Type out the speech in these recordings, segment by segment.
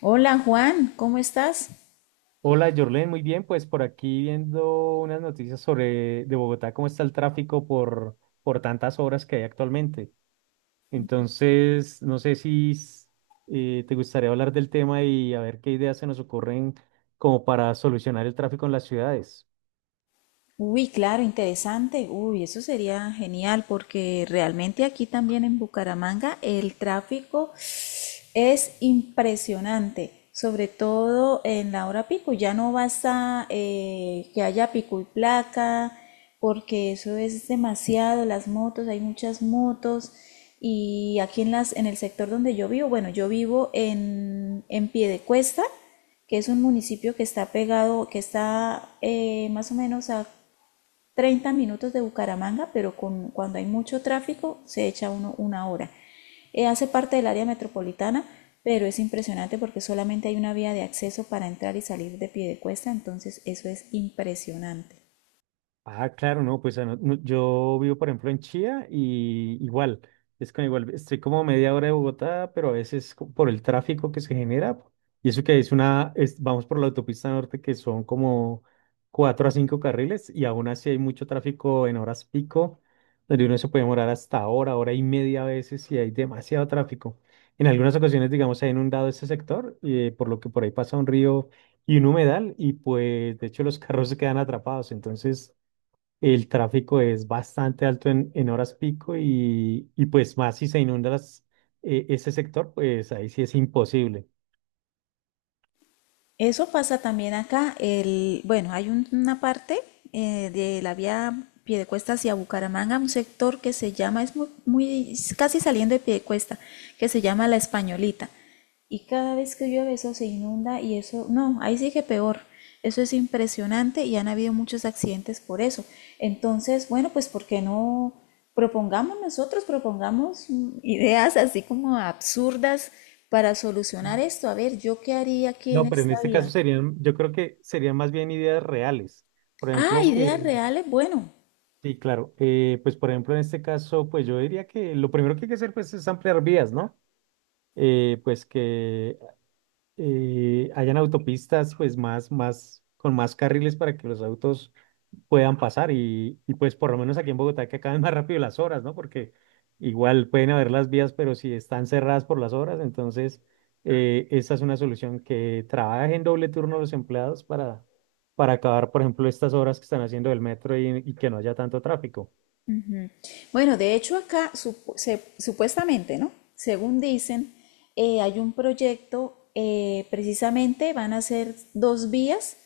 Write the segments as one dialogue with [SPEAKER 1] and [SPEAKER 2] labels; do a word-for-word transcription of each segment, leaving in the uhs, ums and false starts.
[SPEAKER 1] Hola Juan, ¿cómo estás?
[SPEAKER 2] Hola, Jorlen, muy bien, pues por aquí viendo unas noticias sobre de Bogotá, cómo está el tráfico por, por tantas obras que hay actualmente. Entonces, no sé si s- eh, te gustaría hablar del tema y a ver qué ideas se nos ocurren como para solucionar el tráfico en las ciudades.
[SPEAKER 1] Uy, claro, interesante. Uy, eso sería genial porque realmente aquí también en Bucaramanga el tráfico es impresionante, sobre todo en la hora pico. Ya no basta eh, que haya pico y placa, porque eso es demasiado. Las motos, hay muchas motos. Y aquí en, las, en el sector donde yo vivo, bueno, yo vivo en, en Piedecuesta, que es un municipio que está pegado, que está eh, más o menos a treinta minutos de Bucaramanga, pero con, cuando hay mucho tráfico se echa uno una hora. Eh, hace parte del área metropolitana, pero es impresionante porque solamente hay una vía de acceso para entrar y salir de Piedecuesta, entonces eso es impresionante.
[SPEAKER 2] Ah, claro, no, pues ah, no- no, yo vivo, por ejemplo, en Chía y igual, es con igual, estoy como a media hora de Bogotá, pero a veces co- por el tráfico que se genera, y eso que es una, es- vamos por la autopista norte que son como cuatro a cinco carriles y aún así hay mucho tráfico en horas pico, donde uno se puede demorar hasta hora, hora y media a veces y hay demasiado tráfico. En algunas ocasiones, digamos, se ha inundado este sector, eh, por lo que por ahí pasa un río y un humedal y pues de hecho los carros se quedan atrapados, entonces, el tráfico es bastante alto en, en horas pico y, y pues más si se inunda las- eh, ese sector, pues ahí sí es imposible.
[SPEAKER 1] Eso pasa también acá. El, bueno, hay un- una parte eh, de la vía Piedecuesta hacia Bucaramanga, un sector que se llama, es muy, muy- es casi saliendo de Piedecuesta, que se llama La Españolita. Y cada vez que llueve eso se inunda y eso, no, ahí sí que peor. Eso es impresionante y han habido muchos accidentes por eso. Entonces, bueno, pues ¿por qué no? Propongamos nosotros, propongamos mm, ideas así como absurdas para solucionar esto. A ver, ¿yo qué haría aquí en
[SPEAKER 2] No, pero en
[SPEAKER 1] esta
[SPEAKER 2] este caso
[SPEAKER 1] vía?
[SPEAKER 2] serían, yo creo que serían más bien ideas reales. Por
[SPEAKER 1] Ah,
[SPEAKER 2] ejemplo, eh,
[SPEAKER 1] ideas reales, bueno.
[SPEAKER 2] sí, claro, eh, pues por ejemplo en este caso, pues yo diría que lo primero que hay que hacer pues es ampliar vías, ¿no? Eh, pues que eh, hayan autopistas pues más, más, con más carriles para que los autos puedan pasar y, y pues por lo menos aquí en Bogotá que acaben más rápido las horas, ¿no? Porque igual pueden haber las vías, pero si están cerradas por las horas, entonces eh, esa es una solución que trabajen doble turno los empleados para, para acabar, por ejemplo, estas horas que están haciendo del metro y, y que no haya tanto tráfico.
[SPEAKER 1] Bueno, de hecho acá sup- se- supuestamente, ¿no? Según dicen, eh, hay un proyecto, eh, precisamente van a ser dos vías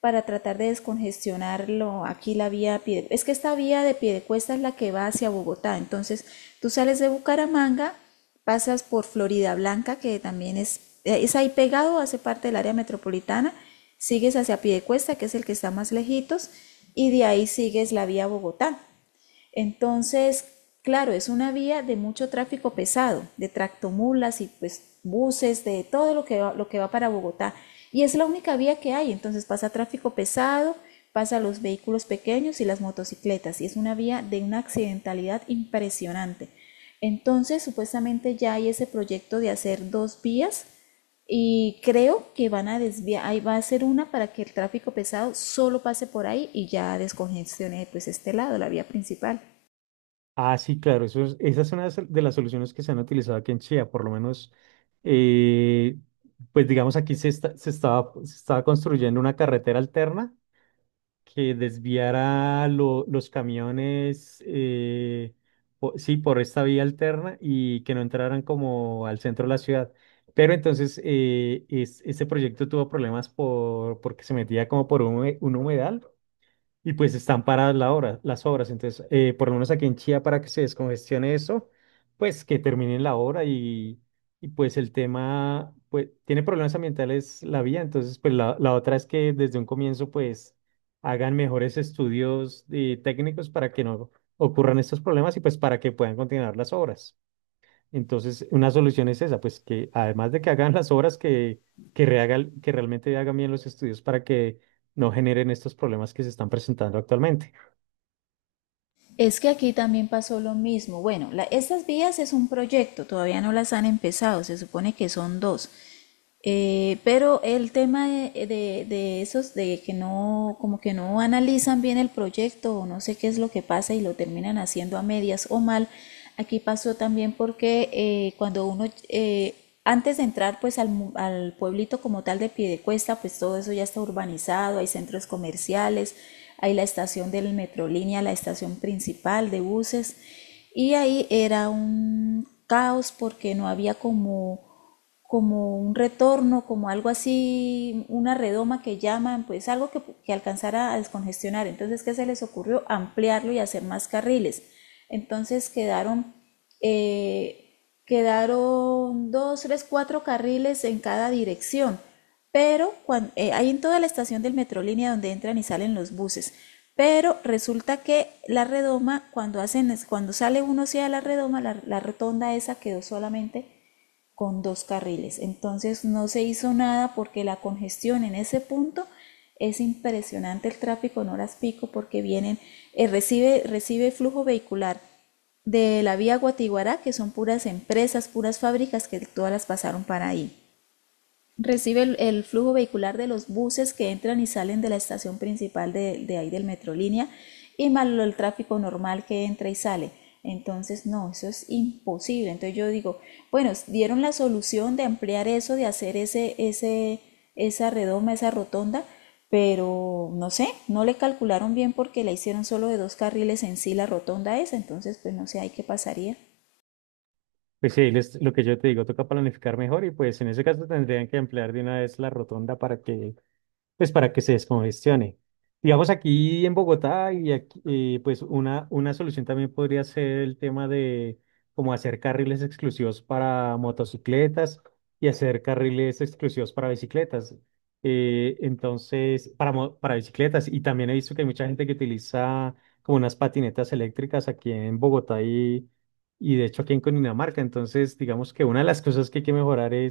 [SPEAKER 1] para tratar de descongestionarlo. Aquí la vía Piede- Es que esta vía de Piedecuesta es la que va hacia Bogotá. Entonces, tú sales de Bucaramanga, pasas por Florida Blanca, que también es, eh, es ahí pegado, hace parte del área metropolitana, sigues hacia Piedecuesta, que es el que está más lejitos, y de ahí sigues la vía Bogotá. Entonces, claro, es una vía de mucho tráfico pesado, de tractomulas y pues buses, de todo lo que va, lo que va para Bogotá. Y es la única vía que hay, entonces pasa tráfico pesado, pasa los vehículos pequeños y las motocicletas, y es una vía de una accidentalidad impresionante. Entonces, supuestamente ya hay ese proyecto de hacer dos vías y creo que van a desviar, ahí va a ser una para que el tráfico pesado solo pase por ahí y ya descongestione pues este lado, la vía principal.
[SPEAKER 2] Ah, sí, claro, eso es, esa es una de de las soluciones que se han utilizado aquí en Chía, por lo menos, eh, pues digamos aquí se, está- se estaba, se estaba construyendo una carretera alterna que desviara lo- los camiones, eh, po- sí, por esta vía alterna y que no entraran como al centro de la ciudad. Pero entonces eh, es- ese proyecto tuvo problemas por, porque se metía como por un, hume- un humedal y pues están paradas la hora, las obras. Entonces, eh, por lo menos aquí en Chía, para que se descongestione eso, pues que terminen la obra y, y pues el tema, pues tiene problemas ambientales la vía. Entonces, pues la, la otra es que desde un comienzo, pues hagan mejores estudios eh, técnicos para que no ocurran estos problemas y pues para que puedan continuar las obras. Entonces, una solución es esa, pues que además de que hagan las obras, que, que, rehaga- que realmente hagan bien los estudios para que no generen estos problemas que se están presentando actualmente.
[SPEAKER 1] Es que aquí también pasó lo mismo. Bueno, la- estas vías es un proyecto, todavía no las han empezado, se supone que son dos. Eh, pero el tema de, de- de esos, de que no, como que no analizan bien el proyecto o no sé qué es lo que pasa y lo terminan haciendo a medias o mal, aquí pasó también porque eh, cuando uno eh, antes de entrar pues al, mu- al pueblito como tal de Piedecuesta, pues todo eso ya está urbanizado, hay centros comerciales, hay la estación del Metrolínea, la estación principal de buses, y ahí era un caos porque no había como como un retorno, como algo así, una redoma que llaman, pues algo que, que, alcanzara a descongestionar. Entonces, ¿qué se les ocurrió? Ampliarlo y hacer más carriles. Entonces quedaron, eh, quedaron dos, tres, cuatro carriles en cada dirección, pero cuando, eh, hay en toda la estación del Metrolínea donde entran y salen los buses. Pero resulta que la redoma, cuando, hacen, cuando sale uno hacia la redoma, la, la rotonda esa quedó solamente con dos carriles. Entonces no se hizo nada porque la congestión en ese punto es impresionante el tráfico en horas pico porque vienen, eh, recibe, recibe flujo vehicular de la vía Guatiguará, que son puras empresas, puras fábricas que todas las pasaron para ahí. Recibe el, el flujo vehicular de los buses que entran y salen de la estación principal de, de ahí del Metrolínea y más el tráfico normal que entra y sale. Entonces, no, eso es imposible. Entonces yo digo, bueno, dieron la solución de ampliar eso, de hacer ese, ese, esa redoma, esa rotonda, pero no sé, no le calcularon bien porque la hicieron solo de dos carriles en sí la rotonda esa. Entonces, pues no sé, ahí qué pasaría.
[SPEAKER 2] Pues sí, les- lo que yo te digo, toca planificar mejor y pues en ese caso tendrían que emplear de una vez la rotonda para que pues para que se descongestione. Digamos aquí en Bogotá y aquí, eh, pues una, una solución también podría ser el tema de como hacer carriles exclusivos para motocicletas y hacer carriles exclusivos para bicicletas. Eh, entonces, para, mo- para bicicletas. Y también he visto que hay mucha gente que utiliza como unas patinetas eléctricas aquí en Bogotá y, y de hecho aquí en Cundinamarca. Entonces, digamos que una de las cosas que hay que mejorar eh,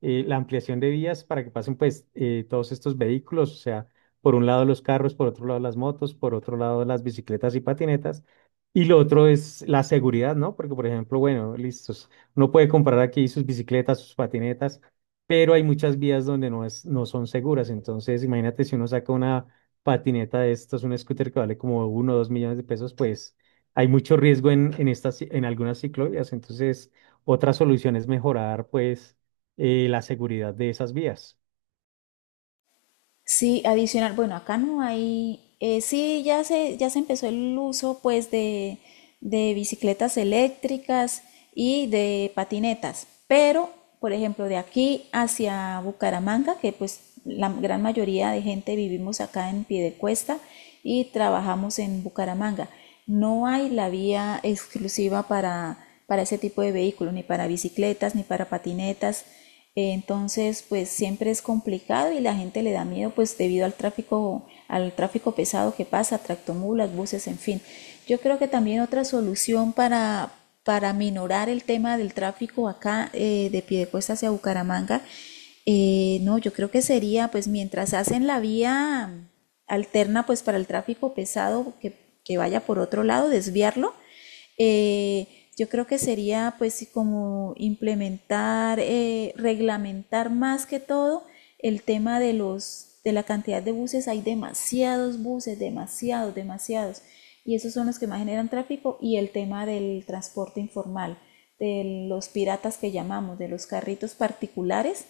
[SPEAKER 2] la ampliación de vías para que pasen pues eh, todos estos vehículos, o sea, por un lado los carros, por otro lado las motos, por otro lado las bicicletas y patinetas, y lo otro es la seguridad, ¿no? Porque por ejemplo, bueno, listos, uno puede comprar aquí sus bicicletas, sus patinetas, pero hay muchas vías donde no es, no son seguras, entonces imagínate si uno saca una patineta de estos, un scooter que vale como uno o dos millones de pesos, pues hay mucho riesgo en, en estas, ci- en algunas ciclovías, entonces otra solución es mejorar, pues, eh, la seguridad de esas vías.
[SPEAKER 1] Sí, adicional, bueno, acá no hay, eh, sí, ya se, ya se empezó el uso pues de, de bicicletas eléctricas y de patinetas, pero por ejemplo de aquí hacia Bucaramanga, que pues la gran mayoría de gente vivimos acá en Piedecuesta y trabajamos en Bucaramanga, no hay la vía exclusiva para, para ese tipo de vehículos, ni para bicicletas, ni para patinetas, entonces, pues siempre es complicado y la gente le da miedo, pues debido al tráfico, al tráfico pesado que pasa, tractomulas, buses, en fin. Yo creo que también otra solución para, para minorar el tema del tráfico acá eh, de Piedecuesta hacia Bucaramanga, eh, no, yo creo que sería, pues mientras hacen la vía alterna, pues para el tráfico pesado que, que vaya por otro lado, desviarlo, eh, yo creo que sería pues sí, como implementar, eh, reglamentar más que todo el tema de los de la cantidad de buses. Hay demasiados buses, demasiados, demasiados. Y esos son los que más generan tráfico y el tema del transporte informal, de los piratas que llamamos, de los carritos particulares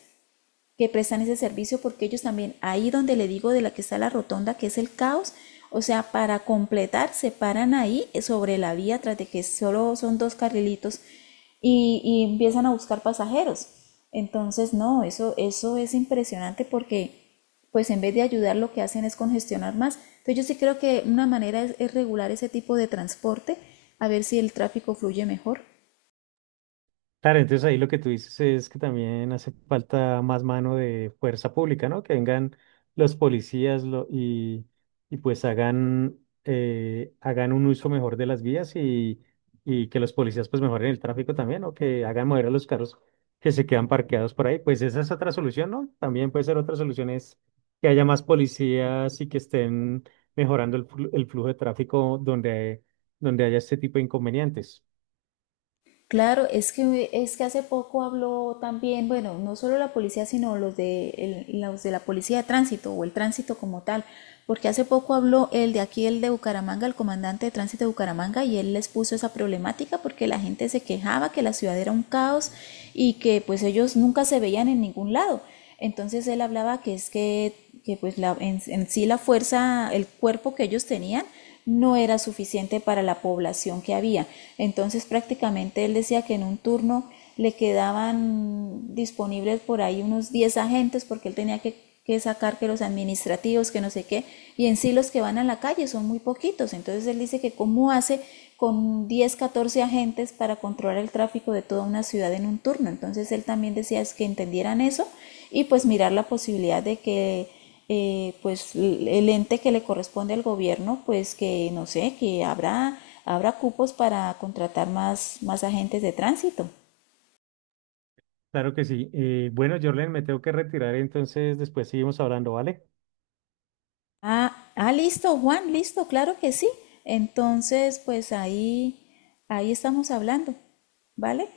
[SPEAKER 1] que prestan ese servicio porque ellos también, ahí donde le digo de la que está la rotonda, que es el caos, o sea, para completar, se paran ahí eh, sobre la vía tras de que solo son dos carrilitos y, y empiezan a buscar pasajeros. Entonces, no, eso, eso es impresionante porque pues en vez de ayudar lo que hacen es congestionar más. Entonces yo sí creo que una manera es, es regular ese tipo de transporte, a ver si el tráfico fluye mejor.
[SPEAKER 2] Claro, entonces ahí lo que tú dices es que también hace falta más mano de fuerza pública, ¿no? Que vengan los policías lo- y, y pues hagan, eh, hagan un uso mejor de las vías y, y que los policías pues mejoren el tráfico también, o que hagan mover a los carros que se quedan parqueados por ahí. Pues esa es otra solución, ¿no? También puede ser otra solución es que haya más policías y que estén mejorando el, flu- el flujo de tráfico donde, donde haya este tipo de inconvenientes.
[SPEAKER 1] Claro, es que, es que hace poco habló también, bueno, no solo la policía, sino los de, el- los de la policía de tránsito o el tránsito como tal, porque hace poco habló el de aquí, el de Bucaramanga, el comandante de tránsito de Bucaramanga, y él les puso esa problemática porque la gente se quejaba que la ciudad era un caos y que pues ellos nunca se veían en ningún lado. Entonces él hablaba que es que que pues la, en, en sí la fuerza, el cuerpo que ellos tenían no era suficiente para la población que había. Entonces prácticamente él decía que en un turno le quedaban disponibles por ahí unos diez agentes porque él tenía que, que, sacar que los administrativos, que no sé qué, y en sí los que van a la calle son muy poquitos. Entonces él dice que cómo hace con diez catorce agentes para controlar el tráfico de toda una ciudad en un turno. Entonces él también decía es que entendieran eso y pues mirar la posibilidad de que eh, pues el ente que le corresponde al gobierno pues que no sé que habrá habrá cupos para contratar más más agentes de tránsito.
[SPEAKER 2] Claro que sí. Eh, bueno, Jorlen, me tengo que retirar, entonces después seguimos hablando, ¿vale?
[SPEAKER 1] Ah, ah listo Juan, listo, claro que sí. Entonces pues ahí ahí estamos hablando. Vale.